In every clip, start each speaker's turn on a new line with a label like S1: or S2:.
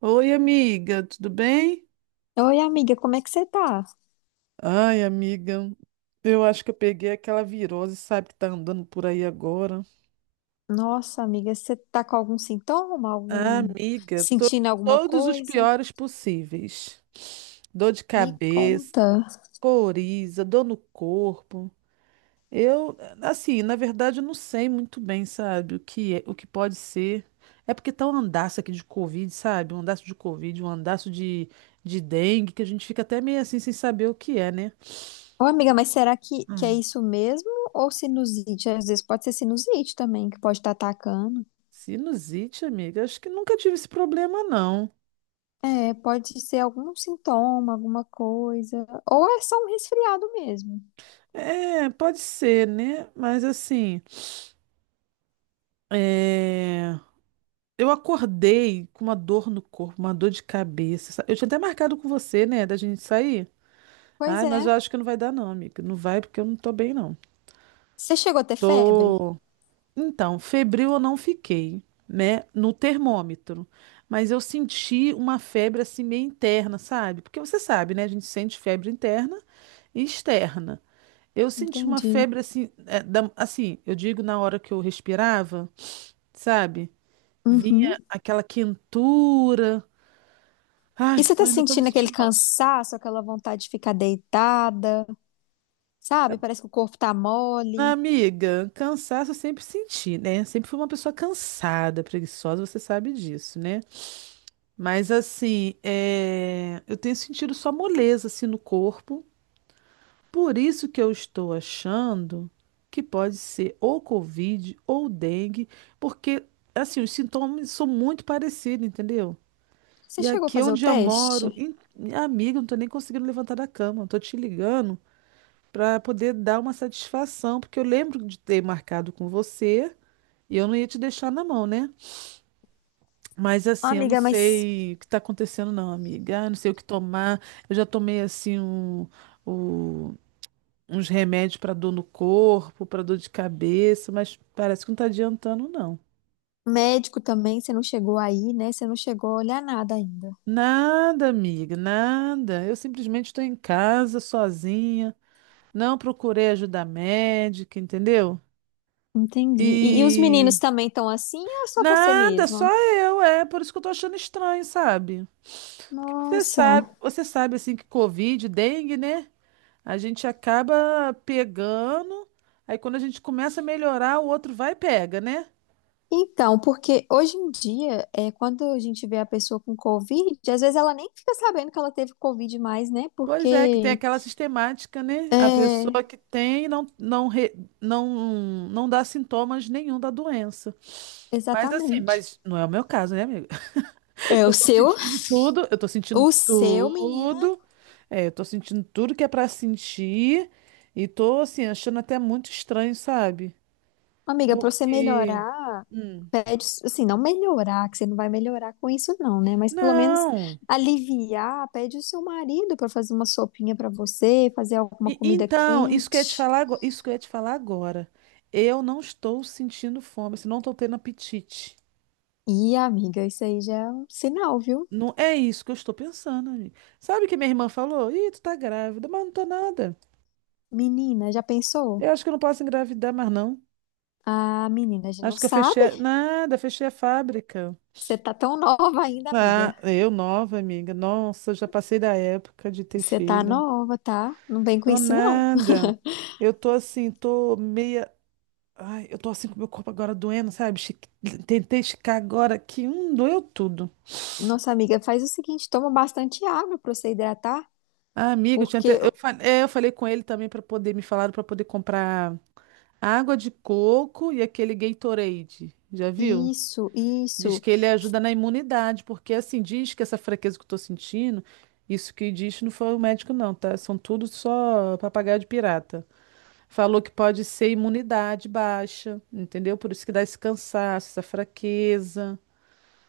S1: Oi, amiga, tudo bem?
S2: Oi, amiga, como é que você tá?
S1: Ai, amiga, eu acho que eu peguei aquela virose, sabe, que tá andando por aí agora.
S2: Nossa, amiga, você tá com algum sintoma?
S1: Ah,
S2: Algum...
S1: amiga,
S2: sentindo alguma
S1: todos os
S2: coisa?
S1: piores possíveis. Dor de
S2: Me
S1: cabeça,
S2: conta.
S1: coriza, dor no corpo. Eu, assim, na verdade, eu não sei muito bem, sabe, o que é, o que pode ser. É porque tá um andaço aqui de Covid, sabe? Um andaço de Covid, um andaço de dengue, que a gente fica até meio assim sem saber o que é, né?
S2: Ô, amiga, mas será que é isso mesmo? Ou sinusite? Às vezes pode ser sinusite também, que pode estar atacando.
S1: Sinusite, amiga, acho que nunca tive esse problema, não.
S2: É, pode ser algum sintoma, alguma coisa. Ou é só um resfriado mesmo.
S1: É, pode ser, né? Mas assim, é, eu acordei com uma dor no corpo, uma dor de cabeça. Eu tinha até marcado com você, né, da gente sair.
S2: Pois
S1: Ai, mas
S2: é.
S1: eu acho que não vai dar, não, amiga. Não vai porque eu não tô bem, não.
S2: Você chegou a ter febre?
S1: Tô. Então, febril eu não fiquei, né, no termômetro. Mas eu senti uma febre assim meio interna, sabe? Porque você sabe, né? A gente sente febre interna e externa. Eu senti uma
S2: Entendi.
S1: febre assim, é, assim, eu digo na hora que eu respirava, sabe?
S2: Uhum.
S1: Vinha aquela quentura.
S2: E
S1: Ai,
S2: você tá
S1: ainda tô me
S2: sentindo aquele
S1: sentindo mal.
S2: cansaço, aquela vontade de ficar deitada? Sabe? Parece que o corpo tá mole.
S1: Amiga, cansaço eu sempre senti, né? Sempre fui uma pessoa cansada, preguiçosa, você sabe disso, né? Mas assim, é, eu tenho sentido só moleza assim no corpo. Por isso que eu estou achando que pode ser ou Covid ou dengue, porque assim, os sintomas são muito parecidos, entendeu?
S2: Você
S1: E
S2: chegou a
S1: aqui é
S2: fazer o
S1: onde eu
S2: teste?
S1: moro, amiga, eu não tô nem conseguindo levantar da cama. Eu tô te ligando pra poder dar uma satisfação, porque eu lembro de ter marcado com você e eu não ia te deixar na mão, né? Mas
S2: Ah,
S1: assim, eu não
S2: amiga, mas
S1: sei o que tá acontecendo, não, amiga. Eu não sei o que tomar. Eu já tomei assim um, o- uns remédios pra dor no corpo, pra dor de cabeça, mas parece que não tá adiantando, não.
S2: médico também, você não chegou aí, né? Você não chegou a olhar nada ainda.
S1: Nada, amiga, nada. Eu simplesmente estou em casa, sozinha. Não procurei ajuda médica, entendeu?
S2: Entendi. E os
S1: E
S2: meninos também estão assim ou é só você
S1: nada, só
S2: mesma?
S1: eu, é por isso que eu tô achando estranho, sabe? Você
S2: Nossa.
S1: sabe, você sabe assim que Covid, dengue, né? A gente acaba pegando, aí quando a gente começa a melhorar, o outro vai e pega, né?
S2: Então, porque hoje em dia, é, quando a gente vê a pessoa com Covid, às vezes ela nem fica sabendo que ela teve Covid mais, né?
S1: Pois é, que tem
S2: Porque.
S1: aquela sistemática, né? A
S2: É,
S1: pessoa que tem não, não, não dá sintomas nenhum da doença. Mas assim,
S2: exatamente.
S1: mas não é o meu caso, né, amiga?
S2: É,
S1: Eu tô sentindo tudo, eu tô sentindo
S2: o seu, menina,
S1: tudo. É, eu tô sentindo tudo que é pra sentir. E tô, assim, achando até muito estranho, sabe?
S2: amiga, pra você
S1: Porque.
S2: melhorar.
S1: Hum,
S2: Pede, assim, não melhorar, que você não vai melhorar com isso, não, né? Mas pelo menos
S1: não!
S2: aliviar, pede o seu marido para fazer uma sopinha para você, fazer alguma comida
S1: Então, isso que eu ia te
S2: quente.
S1: falar, isso que eu ia te falar agora. Eu não estou sentindo fome, assim, não estou tendo apetite.
S2: E, amiga, isso aí já é um sinal, viu?
S1: Não é isso que eu estou pensando, amiga. Sabe o que minha irmã falou? Ih, tu tá grávida, mas não tô nada.
S2: Menina, já pensou?
S1: Eu acho que eu não posso engravidar mais, não.
S2: Ah, menina, a gente não
S1: Acho que eu fechei.
S2: sabe.
S1: Nada, fechei a fábrica.
S2: Você tá tão nova ainda, amiga.
S1: Ah, eu nova, amiga. Nossa, já passei da época de ter
S2: Você tá
S1: filho.
S2: nova, tá? Não vem com
S1: Tô
S2: isso, não.
S1: nada. Eu tô assim, tô meia. Ai, eu tô assim com o meu corpo agora doendo, sabe? Tentei esticar agora que um doeu tudo.
S2: Nossa, amiga, faz o seguinte, toma bastante água para você hidratar,
S1: Ah, amiga, eu tinha até...
S2: porque
S1: eu, eu falei com ele também para poder me falar para poder comprar água de coco e aquele Gatorade. Já viu?
S2: isso,
S1: Diz
S2: isso.
S1: que ele ajuda na imunidade, porque assim, diz que essa fraqueza que eu tô sentindo, isso que diz não foi o médico, não, tá? São tudo só papagaio de pirata. Falou que pode ser imunidade baixa, entendeu? Por isso que dá esse cansaço, essa fraqueza.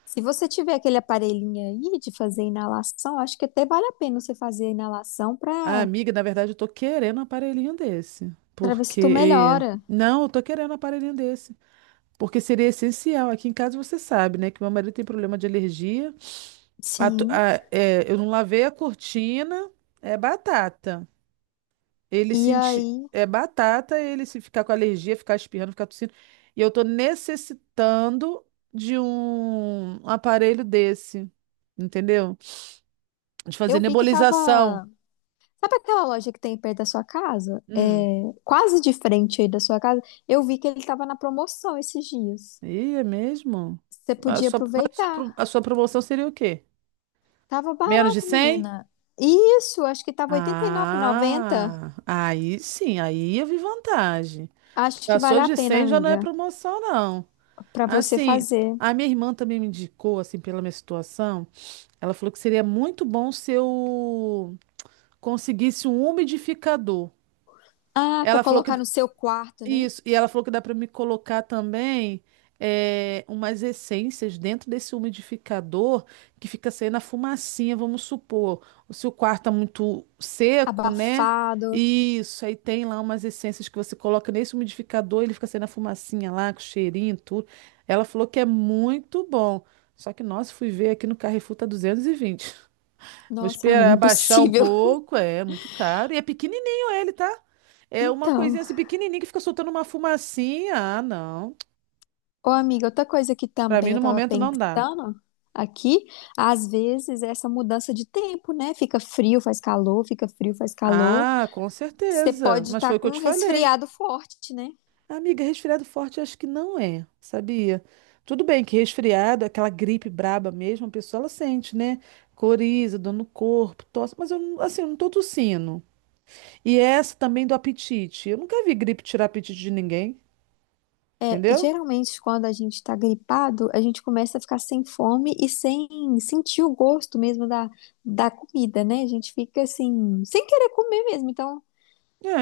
S2: Se você tiver aquele aparelhinho aí de fazer inalação, acho que até vale a pena você fazer a inalação
S1: Ah,
S2: para
S1: amiga, na verdade, eu tô querendo um aparelhinho desse.
S2: para ver se tu
S1: Porque.
S2: melhora.
S1: Não, eu tô querendo um aparelhinho desse. Porque seria essencial. Aqui em casa você sabe, né? Que meu marido tem problema de alergia. A to-
S2: Sim.
S1: a- é, eu não lavei a cortina, é batata. Ele
S2: E
S1: sentir.
S2: aí,
S1: É batata, ele se ficar com alergia, ficar espirrando, ficar tossindo. E eu tô necessitando de um aparelho desse. Entendeu? De fazer
S2: eu vi que
S1: nebulização.
S2: tava. Sabe aquela loja que tem perto da sua casa?
S1: Hum.
S2: É, quase de frente aí da sua casa. Eu vi que ele tava na promoção esses dias.
S1: Ih, é mesmo?
S2: Você
S1: A
S2: podia
S1: sua, mas a
S2: aproveitar.
S1: a sua promoção seria o quê?
S2: Tava
S1: Menos de
S2: barato,
S1: 100.
S2: menina. Isso, acho que tava R$ 89,90.
S1: Ah, aí sim, aí eu vi vantagem.
S2: Acho que
S1: Passou
S2: vale a
S1: de
S2: pena,
S1: 100 já não é
S2: amiga,
S1: promoção, não.
S2: para você
S1: Assim,
S2: fazer.
S1: a minha irmã também me indicou, assim, pela minha situação. Ela falou que seria muito bom se eu conseguisse um umidificador.
S2: Ah, para
S1: Ela falou que
S2: colocar no seu quarto, né?
S1: isso, e ela falou que dá para me colocar também é, umas essências dentro desse umidificador que fica saindo a fumacinha, vamos supor. Se o quarto tá muito seco, né?
S2: Abafado.
S1: Isso, aí tem lá umas essências que você coloca nesse umidificador, ele fica saindo a fumacinha lá, com cheirinho e tudo. Ela falou que é muito bom. Só que, nossa, fui ver aqui no Carrefour tá 220. Vou
S2: Nossa, amiga,
S1: esperar baixar um
S2: impossível.
S1: pouco, é muito caro. E é pequenininho ele, tá? É uma
S2: Então,
S1: coisinha assim pequenininha que fica soltando uma fumacinha. Ah, não.
S2: ô amiga, outra coisa que
S1: Pra mim,
S2: também eu
S1: no
S2: tava
S1: momento, não dá.
S2: pensando aqui, às vezes é essa mudança de tempo, né? Fica frio, faz calor, fica frio, faz calor.
S1: Ah, com
S2: Você
S1: certeza.
S2: pode
S1: Mas
S2: estar
S1: foi o que
S2: com
S1: eu
S2: um
S1: te falei.
S2: resfriado forte, né?
S1: Amiga, resfriado forte acho que não é, sabia? Tudo bem que resfriado, aquela gripe braba mesmo, a pessoa ela sente, né? Coriza, dor no corpo, tosse, mas eu, assim, eu não tô tossindo. E essa também do apetite. Eu nunca vi gripe tirar apetite de ninguém,
S2: É,
S1: entendeu?
S2: geralmente, quando a gente tá gripado, a gente começa a ficar sem fome e sem sentir o gosto mesmo da comida, né? A gente fica assim, sem querer comer mesmo. Então,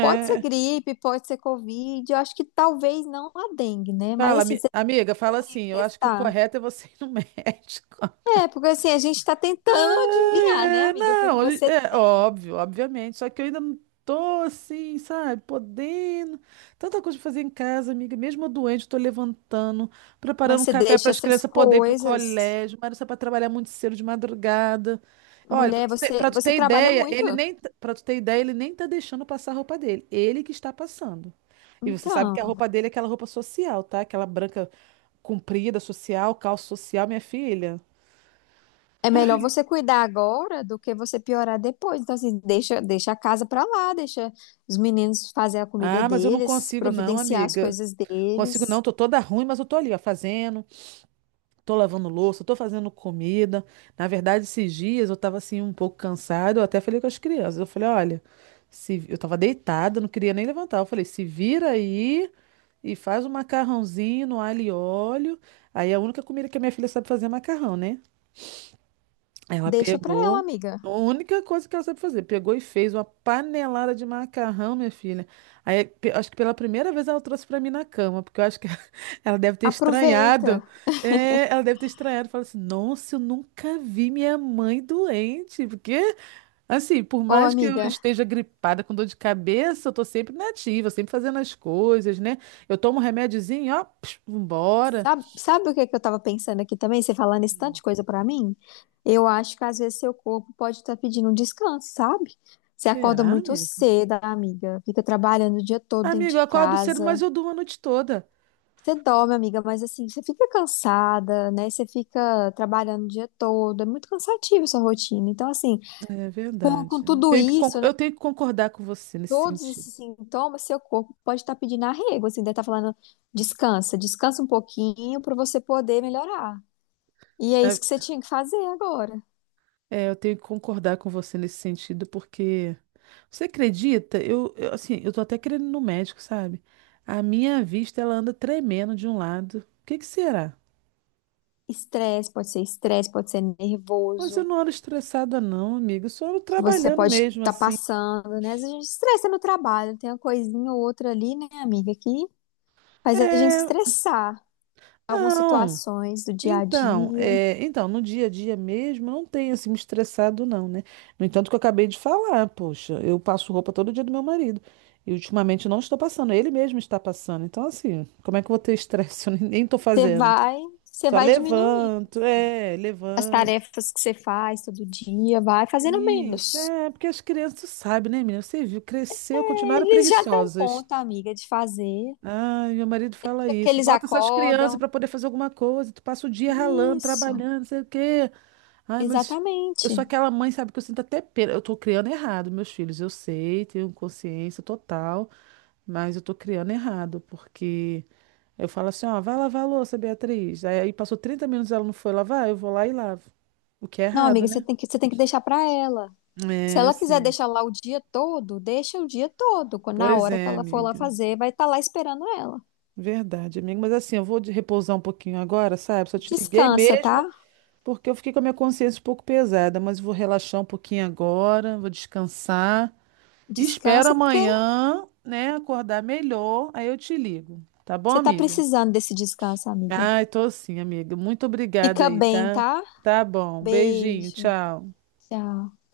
S2: pode ser gripe, pode ser Covid, eu acho que talvez não a dengue, né? Mas
S1: fala,
S2: assim, você
S1: amiga, fala
S2: tem
S1: assim.
S2: que
S1: Eu acho que o
S2: testar.
S1: correto é você ir no médico.
S2: É, porque assim, a gente tá tentando
S1: Ai,
S2: adivinhar, né,
S1: é,
S2: amiga, o que que
S1: não,
S2: você.
S1: é óbvio, obviamente. Só que eu ainda não tô assim, sabe, podendo. Tanta coisa pra fazer em casa, amiga. Mesmo eu doente, eu tô levantando, preparando
S2: Mas
S1: um
S2: você
S1: café para
S2: deixa
S1: as
S2: essas
S1: crianças poderem ir pro
S2: coisas.
S1: colégio. Mas isso é para trabalhar muito cedo de madrugada. Olha,
S2: Mulher, você,
S1: pra tu
S2: você
S1: ter
S2: trabalha
S1: ideia,
S2: muito.
S1: ele nem, para tu ter ideia, ele nem tá deixando passar a roupa dele. Ele que está passando. E você sabe que a
S2: Então,
S1: roupa dele é aquela roupa social, tá? Aquela branca comprida, social, calça social, minha filha.
S2: é melhor você cuidar agora do que você piorar depois. Então, assim, deixa a casa pra lá, deixa os meninos fazer a comida
S1: Ah, mas eu não
S2: deles,
S1: consigo não,
S2: providenciar as
S1: amiga.
S2: coisas
S1: Consigo não,
S2: deles.
S1: tô toda ruim, mas eu tô ali, ó, fazendo, tô lavando louça, tô fazendo comida. Na verdade, esses dias eu tava assim um pouco cansada, eu até falei com as crianças. Eu falei, olha, se... eu tava deitada, não queria nem levantar. Eu falei, se vira aí e faz um macarrãozinho no alho e óleo. Aí a única comida que a minha filha sabe fazer é macarrão, né? Ela
S2: Deixa pra ela,
S1: pegou.
S2: amiga.
S1: A única coisa que ela sabe fazer, pegou e fez uma panelada de macarrão, minha filha. Aí, acho que pela primeira vez ela trouxe pra mim na cama, porque eu acho que ela deve ter
S2: Aproveita.
S1: estranhado. É, ela deve ter estranhado. Falou assim: Nossa, eu nunca vi minha mãe doente. Porque, assim, por
S2: Ô,
S1: mais que eu
S2: amiga.
S1: esteja gripada com dor de cabeça, eu tô sempre nativa, sempre fazendo as coisas, né? Eu tomo um remédiozinho, ó, psh, vambora.
S2: Sabe o que é que eu tava pensando aqui também? Você falando esse tanto de coisa pra mim? Eu acho que às vezes seu corpo pode estar pedindo um descanso, sabe? Você acorda
S1: Será,
S2: muito
S1: amiga?
S2: cedo, amiga, fica trabalhando o dia todo dentro
S1: Amiga,
S2: de
S1: eu acordo cedo, mas
S2: casa.
S1: eu durmo a noite toda.
S2: Você dorme, amiga, mas assim, você fica cansada, né? Você fica trabalhando o dia todo, é muito cansativo sua rotina. Então, assim,
S1: É
S2: com
S1: verdade.
S2: tudo
S1: Tenho que
S2: isso, né?
S1: eu tenho que concordar com você nesse
S2: Todos
S1: sentido.
S2: esses sintomas, seu corpo pode estar pedindo arrego, assim, deve estar falando, descansa, descansa um pouquinho pra você poder melhorar. E é
S1: Né?
S2: isso que você tinha que fazer agora.
S1: É, eu tenho que concordar com você nesse sentido, porque você acredita? Assim, eu tô até querendo ir no médico, sabe? A minha vista, ela anda tremendo de um lado. O que que será?
S2: Estresse, pode ser
S1: Mas eu
S2: nervoso,
S1: não ando estressada, não, amiga. Eu só ando
S2: que você
S1: trabalhando
S2: pode
S1: mesmo,
S2: estar
S1: assim.
S2: passando, né? Às vezes a gente estressa no trabalho, tem uma coisinha ou outra ali, né, amiga, que faz a gente
S1: É,
S2: estressar algumas
S1: não.
S2: situações do dia a
S1: Então,
S2: dia.
S1: é, então, no dia a dia mesmo, eu não tenho assim me estressado, não, né? No entanto, que eu acabei de falar, poxa, eu passo roupa todo dia do meu marido. E ultimamente eu não estou passando, ele mesmo está passando. Então, assim, como é que eu vou ter estresse? Eu nem estou
S2: Você
S1: fazendo.
S2: vai, você
S1: Só
S2: vai diminuindo,
S1: levanto,
S2: assim,
S1: é,
S2: as
S1: levanto.
S2: tarefas que você faz todo dia, vai fazendo
S1: Isso,
S2: menos.
S1: é, porque as crianças sabem, né, menina? Você viu, cresceu, continuaram
S2: Eles já dão
S1: preguiçosas.
S2: conta, amiga, de fazer,
S1: Ai, meu marido fala
S2: é que
S1: isso.
S2: eles
S1: Bota essas crianças
S2: acordam.
S1: para poder fazer alguma coisa. Tu passa o dia ralando,
S2: Isso,
S1: trabalhando, não sei o quê. Ai, mas eu sou
S2: exatamente.
S1: aquela mãe, sabe, que eu sinto até pena. Eu tô criando errado, meus filhos. Eu sei, tenho consciência total, mas eu tô criando errado, porque eu falo assim, ó, vai lavar a louça, Beatriz. Aí passou 30 minutos, ela não foi lavar, eu vou lá e lavo. O que é
S2: Não,
S1: errado,
S2: amiga, você
S1: né?
S2: tem que, você tem que deixar para ela. Se
S1: É, eu
S2: ela quiser
S1: sei.
S2: deixar lá o dia todo, deixa o dia todo. Quando- na
S1: Pois
S2: hora que
S1: é,
S2: ela for lá
S1: amiga.
S2: fazer, vai estar lá esperando ela.
S1: Verdade, amiga. Mas assim, eu vou de repousar um pouquinho agora, sabe? Só te liguei
S2: Descansa, tá?
S1: mesmo porque eu fiquei com a minha consciência um pouco pesada, mas vou relaxar um pouquinho agora, vou descansar. Espero
S2: Descansa porque
S1: amanhã, né, acordar melhor, aí eu te ligo. Tá bom,
S2: você tá
S1: amiga?
S2: precisando desse descanso, amiga.
S1: Ai, tô sim, amiga. Muito obrigada
S2: Fica
S1: aí,
S2: bem,
S1: tá?
S2: tá?
S1: Tá bom. Beijinho,
S2: Beijo.
S1: tchau.
S2: Tchau.